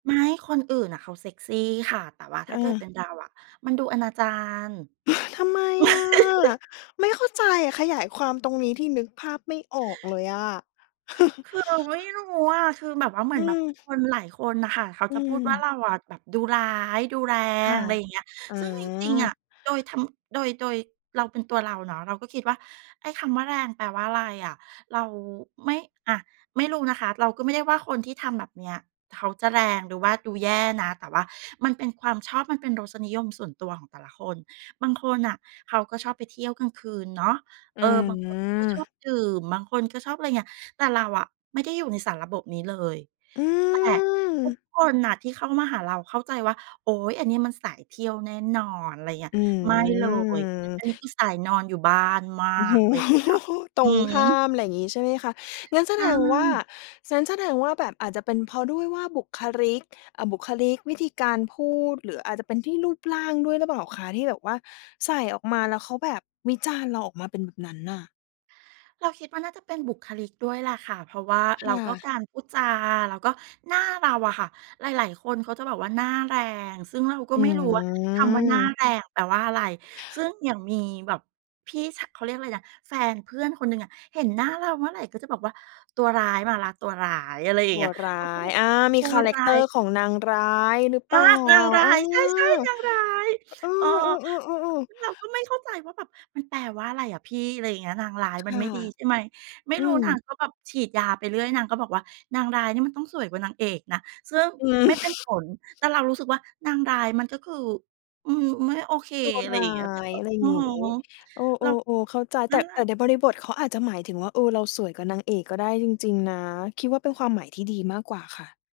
ไม่ คนอื่นน่ะเขาเซกซีค่ะ แต่ว่าถเ้าเกิดเออ ป็นเราอะมันดูอนาจาร ทำไมอะ? ไม่เข้าใจอะ ขยายความตรงนี้ทีนึกภาพไม่ออกเลยอะ คือเราไม่รู้อะ คือแบบว่า เหมอือืนแบบม คนหลายคนน่ะค่ะ เขาอืจะพูดว่า ม เราอะแบบดูร้าย ดูแรคง ่ะ อะไรอย่างเงี้ย อ๋ซึ่งจริง ๆ อะ อ โดยธรรม โดย โดยเราเป็นตัวเราเนาะ เราก็คิดว่าไอ้คำว่าแรงแปลว่าไรอะ เราไม่ อะ ไม่รู้นะคะ เราก็ไม่ได้ว่าคนที่ทำแบบเนี้ยเขาจะแรง หรือว่าดูแย่นะ แต่ว่ามันเป็นความชอบ มันเป็นรสนิยมส่วนตัวของแต่ละคน บางคนน่ะเขาก็ชอบไปเที่ยวกลางคืนเนาะ อเืออ บางคนเขาก็ชอบม ดื่ม บางคนก็ชอบ อะไรเงี้ย แต่เราอะไม่ได้อยู่ในสารระบบนี้เลย อืแต่ทุกม คนน่ะที่เข้ามาหาเราเข้าใจว่า โอ๊ย อันนี้มันสายเที่ยวแน่นอน ไรเงี้ย อืไม่เลย อัม นนี้คือสายนอนอยู่บ้านมาโอ้ก อะไรอย่างเงี้ยค่โฮ ะ ตรหืงข้าอ ม ไรงี้ใช่ไหมคะ? งั้นแสใชดงว่า ่ งั้นแสดงว่าแบบอาจจะเป็นเพราะด้วยว่าบุคลิก อะ บุคลิก วิธีการพูด หรืออาจจะเป็นที่รูปร่างด้วยหรือเปล่าคะ ที่แบบว่าใส่ออกมาแล้วเขาแบบวิจารณ์เราออกมาเป็นแบบนั้นน่ะ? เราคิดว่าน่าจะเป็นบุคลิกด้วยแหละค่ะ เพราะว่า คแล้่วะ ก็การพูดจา แล้วก็หน้าเราอะค่ะ หลาย ๆ คนเขาจะแบบว่าหน้าแรง ซึ่งเราก็อืไม่รู้ว่า คำว่าหน้าม แรงแปลว่าอะไร ซึ่งอย่างมีแบบพี่ ช เขาเรียกอะไรนะ แฟนเพื่อนคนหนึ่งอะ เห็นหน้าเราเมื่อไหร่ ก็จะบอกว่าตัวร้ายมาแล้ว ตัวร้าย อะไรอย่าตงเังี้วย ร้าเราก็แย บบอา มตีัควาแรรก้าเตอย ร์ของนางร้ายหรือเอปา ล่า นางร้เอาอ ย ใช่ ๆ นางร้าย เออ เออ ๆ ๆ ๆ ๆ เราก็ไม่เข้าใจว่าแบบมันแปลว่าอะไรอะพี่ อะไรอย่างเงี้ย นางร้ายคมัน่ะ ไม่ดี ใช่ไหม ไม่อืรู้นางม ก็แบบฉีดยาไปเรื่อย นางก็บอกว่านางร้ายนี่มันต้องสวยกว่านางเอกนะ ซึ่งอไืม่เป็นผม ล แต่เรารู้สึกว่านางร้ายมันก็คือ อืม ไม่โอเค ตัวอะไรรอ้ย่าางเงี้ย แต่ย ก็ อะไรโอ้งโฮ ี้ เอเรา อ ๆ ๆ เข้าใจ นแัต่ ่นแหลแะ ต่ในบริบทเขาอาจจะหมายถึงว่า เออ เราสวยกว่านางเอกก็ได้จริง ๆ นะ คิดว่าเป็นความหมายที่ดีมากกว่าค่ะ